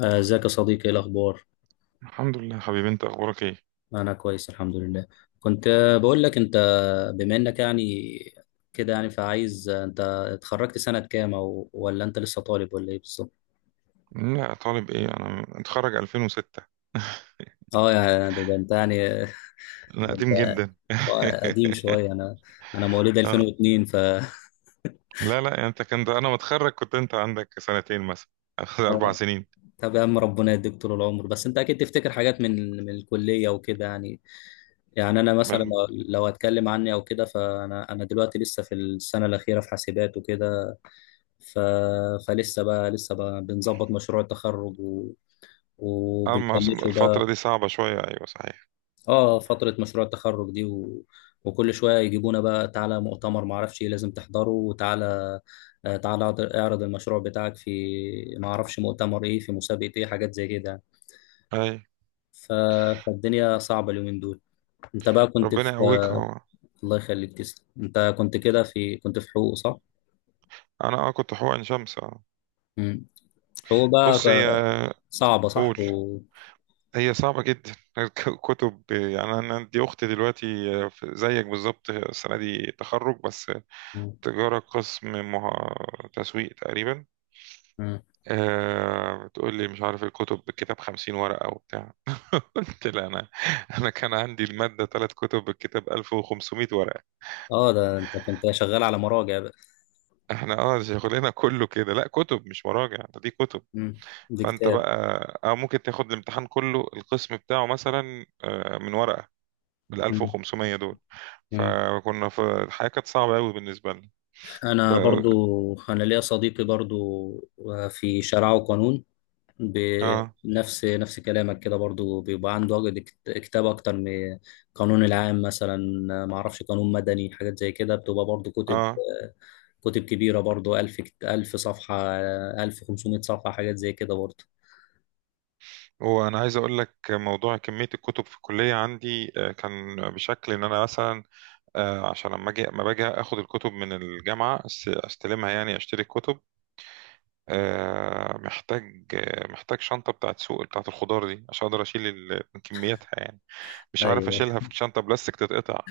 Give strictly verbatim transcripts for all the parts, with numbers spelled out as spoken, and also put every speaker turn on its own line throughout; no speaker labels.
آه، ازيك يا صديقي؟ ايه الاخبار؟
الحمد لله حبيبي، انت اخبارك ايه؟
انا كويس الحمد لله. كنت آه، بقول لك انت، بما انك يعني كده، يعني فعايز آه، انت اتخرجت سنة كام، او ولا انت لسه طالب ولا ايه بالظبط؟
لا، طالب ايه، انا متخرج ألفين وستة.
اه يعني ده, ده انت يعني
انا
ده
قديم
انت
جدا.
قديم شوية. انا انا مواليد
اه
ألفين اتنين، ف
لا لا يعني انت كنت، انا متخرج كنت انت عندك سنتين مثلا. اربع
آه،
سنين
طب يا عم ربنا يديك طول العمر. بس انت اكيد تفتكر حاجات من من الكلية وكده يعني. يعني انا مثلا لو
من-
لو هتكلم عني او كده، فانا انا دلوقتي لسه في السنة الأخيرة في حاسبات وكده. ف... فلسه بقى لسه بقى بنظبط مشروع التخرج، و...
اما
وبنفنشه
الفترة
بقى.
دي صعبة شوية، ايوه صحيح.
اه، فترة مشروع التخرج دي، و... وكل شوية يجيبونا بقى: تعالى مؤتمر معرفش ايه لازم تحضره، وتعالى آه، تعالى اعرض اعرض المشروع بتاعك في معرفش مؤتمر ايه، في مسابقة ايه، حاجات زي كده.
اي
ف... فالدنيا صعبة اليومين دول. انت بقى كنت
ربنا
في
يقويك. هو
الله يخليك تسلم. انت كنت كده في كنت في حقوق، صح؟
انا اه كنت حقن عين شمس. اه
مم. حقوق بقى
بص هي.
صعبة صح؟
قول.
و...
هي صعبة جدا. كتب؟ يعني انا دي اختي دلوقتي في- زيك بالظبط، السنة دي تخرج بس. تجارة، قسم مه... تسويق تقريبا.
مم.
آه تقول لي مش عارف الكتب، بالكتاب خمسين ورقة وبتاع. قلت لا، أنا أنا كان عندي المادة ثلاث كتب، بالكتاب ألف وخمسمائة ورقة.
اه، ده انت كنت شغال على مراجع بقى.
احنا اه شغلنا كله كده، لا كتب مش مراجع، ده دي كتب.
مم. دي
فأنت
كتاب.
بقى أو ممكن تاخد الامتحان كله، القسم بتاعه مثلا آه، من ورقة بال
مم.
ألف وخمسمية دول.
مم.
فكنا في الحياة كانت صعبة قوي بالنسبة لنا.
انا برضو
بقى-
انا ليا صديقي برضو آه، في شرع وقانون،
اه
بنفس نفس كلامك كده، برضو بيبقى عنده عقد كت- كتاب اكتر من قانون العام مثلا، ما اعرفش قانون مدني، حاجات زي كده بتبقى برضو كتب
اه
كتب كبيرة برضو، ألف كت- ألف صفحة، ألف وخمسمائة صفحة، حاجات زي كده برضو.
وانا عايز اقول لك، موضوع كميه الكتب في الكليه عندي آه، كان بشكل ان انا مثلا آه، عشان لما اجي لما باجي اخد الكتب من الجامعه، أس- استلمها، يعني اشتري الكتب. آه، محتاج آه، محتاج شنطه بتاعت سوق بتاعت الخضار دي عشان اقدر اشيل ال- من كمياتها، يعني مش عارف
ايوه،
اشيلها في شنطه بلاستيك تتقطع.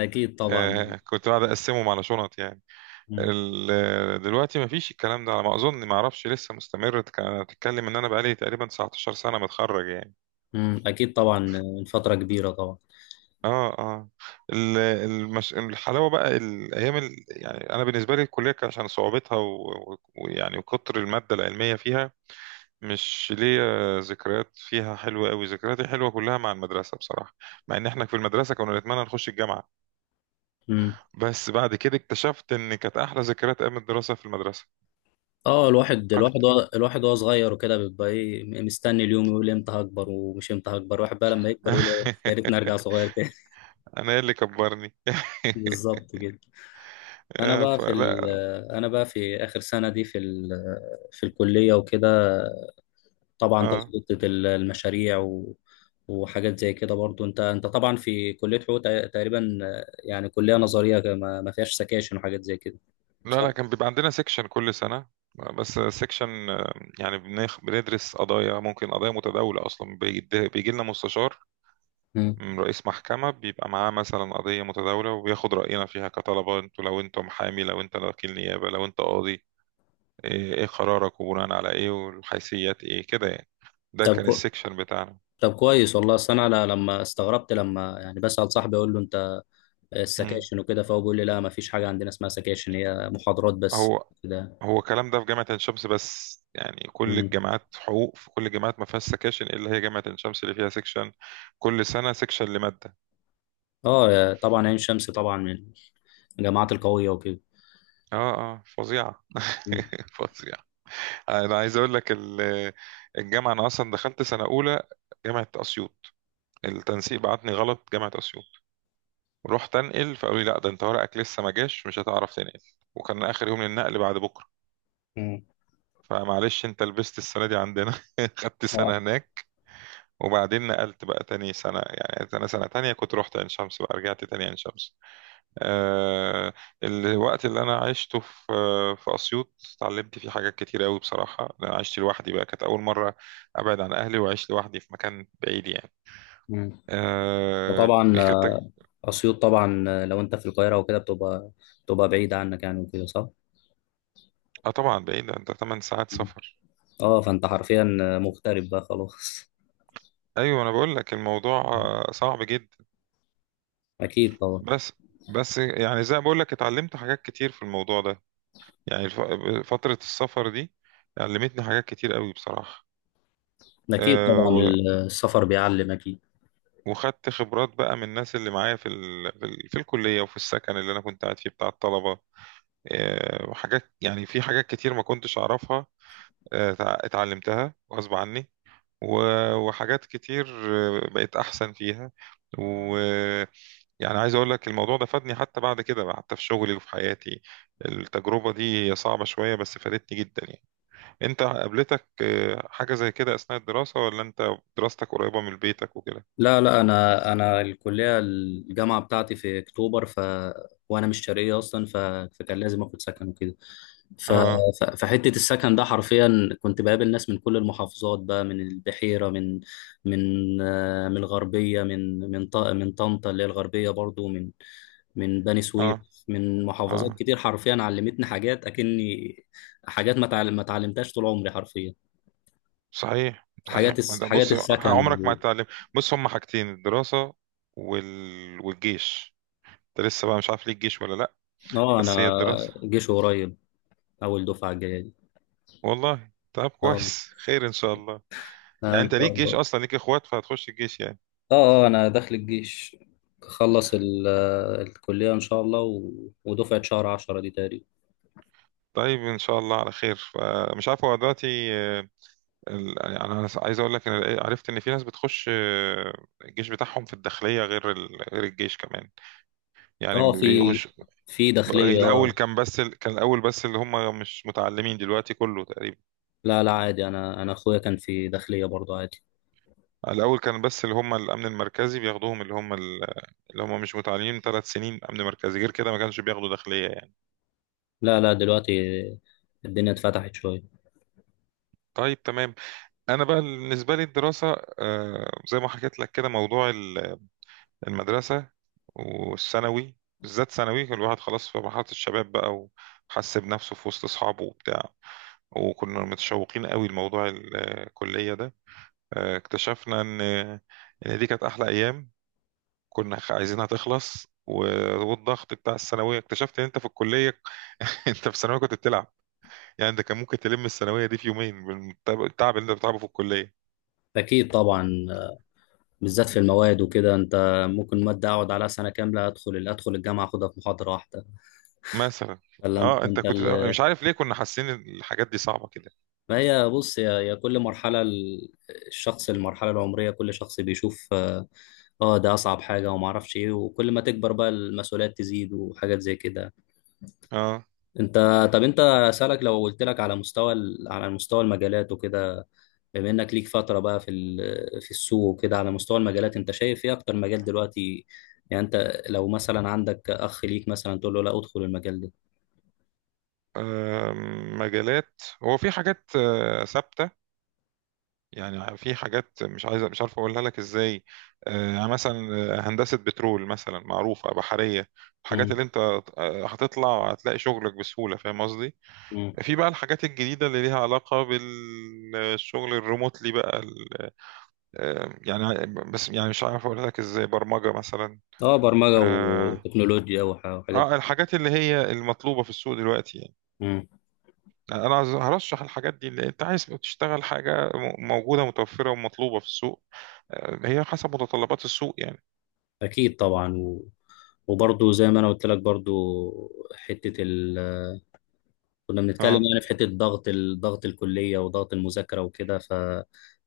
اكيد طبعا.
آه، كنت قاعد اقسمهم على شنط يعني.
مم.
ال- دلوقتي مفيش الكلام ده، على ما اظن، ما اعرفش لسه مستمر، تك- تتكلم، ان انا بقالي تقريبا تسعتاشر سنه متخرج يعني.
مم. اكيد طبعا، آه، من فترة كبيرة طبعا.
اه اه ال- المش... الحلاوه بقى الايام، ال... يعني انا بالنسبه لي الكليه كان عشان صعوبتها و- و- ويعني وكتر الماده العلميه فيها. مش ليا ذكريات فيها حلوه قوي، ذكرياتي حلوه كلها مع المدرسه بصراحه. مع ان احنا في المدرسه كنا نتمنى نخش الجامعه، بس بعد كده اكتشفت ان كانت احلى ذكريات ايام الدراسه في المدرسه.
اه، الواحد الواحد
اكتر.
وهو- الواحد وهو صغير وكده بيبقى ايه، مستني اليوم، يقول امتى هكبر، ومش امتى هكبر الواحد بقى، لما يكبر يقول إيه، يا ريتني ارجع صغير تاني.
انا اللي كبرني.
بالظبط كده. انا
آه،
بقى في
فلا.
ال- انا بقى في اخر سنة دي في ال- في الكلية وكده. طبعا
اه
تظبيط ال- المشاريع و وحاجات زي كده، برضو انت انت طبعا في كلية حقوق، تق- تقريبا يعني كلية نظرية كده، ما ما فيهاش سكاشن وحاجات زي كده،
لا
صح؟
لا، كان بيبقى عندنا سيكشن كل سنة. بس سيكشن، يعني بنخ... بندرس قضايا، ممكن قضايا متداولة أصلا. بيجي, بيجي لنا مستشار
مم.
من رئيس محكمة، بيبقى معاه مثلا قضية متداولة وبياخد رأينا فيها كطلبة، انتوا لو انتوا محامي، لو انت وكيل نيابة، لو انت قاضي، ايه, ايه قرارك، وبناء على ايه، والحيثيات ايه كده يعني. ده
طب
كان
كو...
السيكشن بتاعنا.
طب كويس والله. اصل انا ل- لما استغربت، لما يعني بسأل صاحبي اقول له: انت
مم.
السكاشن وكده؟ فهو بيقول لي: لا، ما فيش حاجه عندنا اسمها سكاشن، هي محاضرات بس
هو
كده.
هو الكلام ده في جامعة عين شمس بس، يعني كل
مم.
الجامعات حقوق، في كل الجامعات ما فيهاش سكاشن إلا هي جامعة عين شمس اللي فيها سكشن. كل سنة سكشن لمادة.
اه، طبعا عين شمس طبعا من الجامعات القويه وكده.
اه اه فظيعة.
مم.
فظيعة. أنا عايز أقول لك ال- الجامعة، أنا أصلا دخلت سنة أولى جامعة أسيوط. التنسيق بعتني غلط جامعة أسيوط. رحت أنقل، فقالوا لي لا، ده أنت ورقك لسه ما جاش، مش هتعرف تنقل، وكان آخر يوم للنقل بعد بكرة، فمعلش أنت لبست السنة دي عندنا. خدت سنة هناك، وبعدين نقلت بقى تاني سنة. يعني أنا سنة تانية كنت رحت عين شمس، بقى رجعت تاني عين شمس. آه الوقت اللي أنا عشته في في أسيوط، اتعلمت فيه حاجات كتير أوي بصراحة، لأن أنا عشت لوحدي بقى، كانت أول مرة أبعد عن أهلي وعشت لوحدي في مكان بعيد يعني.
مم.
آه
وطبعا
كانت تج-
آه، اسيوط طبعا آه، لو انت في القاهره وكده بتبقى بتبقى بعيده عنك يعني وكده، صح؟
آه طبعا بعيد، ده تمانية ساعات
مم.
سفر.
اه، فانت حرفيا آه، مغترب بقى خلاص.
أيوة أنا بقول لك الموضوع آه، صعب جدا.
اكيد طبعا.
بس بس يعني زي ما بقول لك اتعلمت حاجات كتير في الموضوع ده. يعني الف- فترة السفر دي علمتني حاجات كتير قوي بصراحة.
اكيد
أه
طبعا.
و-
السفر بيعلم اكيد.
وخدت خبرات بقى من الناس اللي معايا في, ال... في, ال... في الكلية، وفي السكن اللي أنا كنت قاعد فيه بتاع الطلبة. أه وحاجات، يعني في حاجات كتير ما كنتش أعرفها، أه تع- اتعلمتها غصب عني. و... وحاجات كتير آه، بقيت أحسن فيها. و يعني عايز أقول لك الموضوع ده فادني، حتى بعد كده، حتى في شغلي وفي حياتي. التجربة دي هي صعبة شوية بس فادتني جدا يعني. انت قابلتك آه، حاجة زي كده اثناء الدراسة؟ ولا انت دراستك قريبة من بيتك وكده؟
لا لا، انا انا الكليه الجامعه بتاعتي في اكتوبر، ف وانا مش شرقيه اصلا. ف... فكان لازم اخد سكن وكده. ف...
اه
ف... فحته السكن ده حرفيا كنت بقابل ناس من كل المحافظات بقى، من البحيره، من من آه، من الغربيه، من من ط... من طنطا اللي هي الغربيه برضو، من من بني سويف،
اه
من محافظات
اه
كتير، حرفيا علمتني حاجات اكني حاجات ما تعلم... ما اتعلمتهاش طول عمري حرفيا،
صحيح صحيح،
حاجات
ما
الس...
ده
حاجات
بص
السكن.
عمرك ما
و...
هتتعلم. بص هما حاجتين، الدراسة وال... والجيش. انت لسه بقى مش عارف ليك جيش ولا لا؟
اه انا
بس هي الدراسة.
جيش قريب، اول دفعه الجايه دي.
والله طب
اه،
كويس، خير ان شاء الله.
آه،
يعني
ان
انت
شاء
ليك جيش
الله.
اصلا، ليك اخوات فهتخش الجيش يعني.
اه اه، انا داخل الجيش، اخلص ال- آه، الكليه ان شاء الله، و... ودفعه شهر عشرة دي تقريبا.
طيب ان شاء الله على خير. فمش عارف هو دلوقتي آه، ال- يعني انا عايز اقول لك، ان عرفت ان في ناس بتخش آه، الجيش بتاعهم في الداخليه، غير ال... غير الجيش كمان، يعني
اه،
ما
في
بيقوش.
في داخليه
الاول
اه.
كان بس ال... كان الاول بس اللي هم مش متعلمين، دلوقتي كله تقريبا.
لا لا، عادي، انا انا اخويا كان في داخليه برضه، عادي.
الاول كان بس اللي هم الامن المركزي بياخدوهم، اللي هم ال... اللي هم مش متعلمين ثلاث سنين امن مركزي، غير كده ما كانش بياخدوا داخليه يعني.
لا لا، دلوقتي الدنيا اتفتحت شويه.
طيب تمام. انا بقى بالنسبه لي الدراسه، آه، زي ما حكيت لك كده، موضوع المدرسة والثانوي، بالذات ثانوي، كان الواحد خلاص في مرحلة الشباب بقى، وحس بنفسه في وسط أصحابه وبتاع، وكنا متشوقين قوي لموضوع الكلية ده. آه، اكتشفنا إن إن دي كانت أحلى أيام. كنا خ- عايزينها تخلص، و- والضغط بتاع الثانوية. اكتشفت إن أنت في الكلية، أنت في الثانوية كنت بتلعب. يعني أنت كان ممكن تلم الثانوية دي في يومين بالتعب، التعب اللي أنت بتعبه في الكلية
اكيد طبعا، آه، بالذات في المواد وكده. انت ممكن ماده اقعد عليها سنه كامله، ادخل ادخل الجامعه اخدها في محاضره واحده.
مثلا.
ولا انت
اه انت
انت
كنت مش عارف ليه كنا حاسين إن الحاجات دي صعبة كده.
ما هي بص يا يا كل مرحلة ال- الشخص، المرحلة العمرية، كل شخص بيشوف اه، آه، ده أصعب حاجة وما أعرفش إيه. وكل ما تكبر بقى المسؤوليات تزيد وحاجات زي كده.
اه.
أنت طب أنت أسألك، لو قلت لك على مستوى ال- على مستوى المجالات وكده، بما إنك ليك فترة بقى في ال- في السوق وكده، على مستوى المجالات أنت شايف إيه أكتر مجال دلوقتي؟ يعني أنت لو مثلا عندك أخ ليك مثلا تقول له: لا، أدخل المجال ده.
آم، مجالات، هو في حاجات آه، ثابتة. يعني في حاجات مش عايز مش عارف أقولها لك إزاي، آه، يعني مثلا آه، هندسة بترول مثلا معروفة بحرية، الحاجات
مم.
اللي أنت آه، هتطلع هتلاقي شغلك بسهولة، فاهم قصدي؟
مم.
في بقى الحاجات الجديدة اللي ليها علاقة بالشغل الريموتلي بقى ال- آه، يعني، بس يعني مش عارف أقولها لك إزاي، برمجة مثلا.
اه، برمجة
آه
وتكنولوجيا وح- وحاجات
آه، الحاجات اللي هي المطلوبة في السوق دلوقتي.
دي.
يعني انا عايز- هرشح الحاجات دي، اللي انت عايز تشتغل حاجه م- موجوده، متوفره ومطلوبه في السوق. آه، هي حسب متطلبات السوق يعني.
اكيد طبعا، و... وبرضه زي ما انا قلت لك برضه حته ال... كنا بنتكلم
اه
يعني في حته ضغط ال... ضغط الكليه وضغط المذاكره وكده. ف...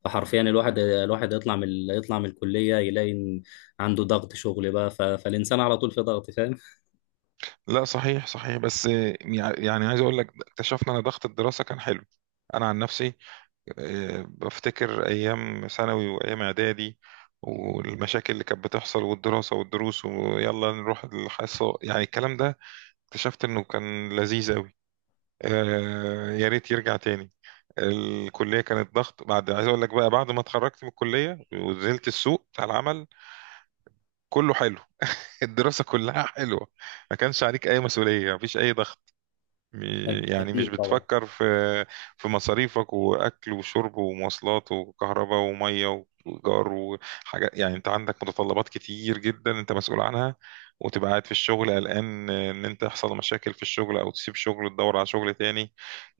فحرفيا الواحد الواحد يطلع من ال- يطلع من الكليه، يلاقي إن عنده ضغط شغل بقى. ف... فالانسان على طول في ضغط، فاهم.
لا صحيح صحيح، بس آه، يع- يعني عايز اقول لك اكتشفنا ان ضغط الدراسه كان حلو. انا عن نفسي آه، بفتكر ايام ثانوي وايام اعدادي، والمشاكل اللي كانت بتحصل، والدراسه والدروس ويلا نروح الحصه، يعني الكلام ده اكتشفت انه كان لذيذ قوي. آه، يا ريت يرجع تاني. الكلية كانت ضغط بعد. عايز اقول لك بقى بعد ما اتخرجت من الكلية ونزلت السوق بتاع العمل، كله حلو. الدراسة كلها حلوة، ما كانش عليك اي مسؤولية، مفيش اي ضغط. م-
أك-
يعني مش
اكيد طبعا.
بتفكر في في مصاريفك، واكل وشرب ومواصلات وكهرباء ومية وايجار وحاجات، يعني انت عندك متطلبات كتير جدا انت مسؤول عنها. وتبقى قاعد في الشغل قلقان ان انت يحصل مشاكل في الشغل، او تسيب شغل تدور على شغل تاني.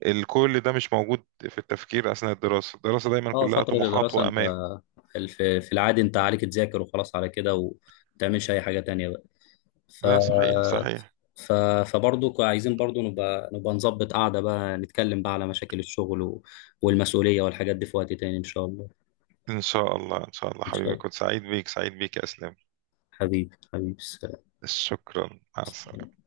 الكل ده مش موجود في التفكير أثناء الدراسة. الدراسة دايما
اه،
كلها
فتره
طموحات
الدراسه انت
وأمال.
في في العادي انت عليك تذاكر وخلاص، على كده، وما تعملش اي حاجه تانية بقى. ف
لا صحيح صحيح.
ف فبرضه عايزين برضه نبقى نبقى نظبط قعدة بقى، نتكلم بقى على مشاكل الشغل و... والمسؤولية والحاجات دي في وقت تاني إن شاء الله.
إن شاء الله إن شاء الله
إن شاء
حبيبي،
الله
كنت سعيد بيك سعيد بيك يا أسلام.
حبيبي حبيبي.
شكرا، مع السلامة.
سلام.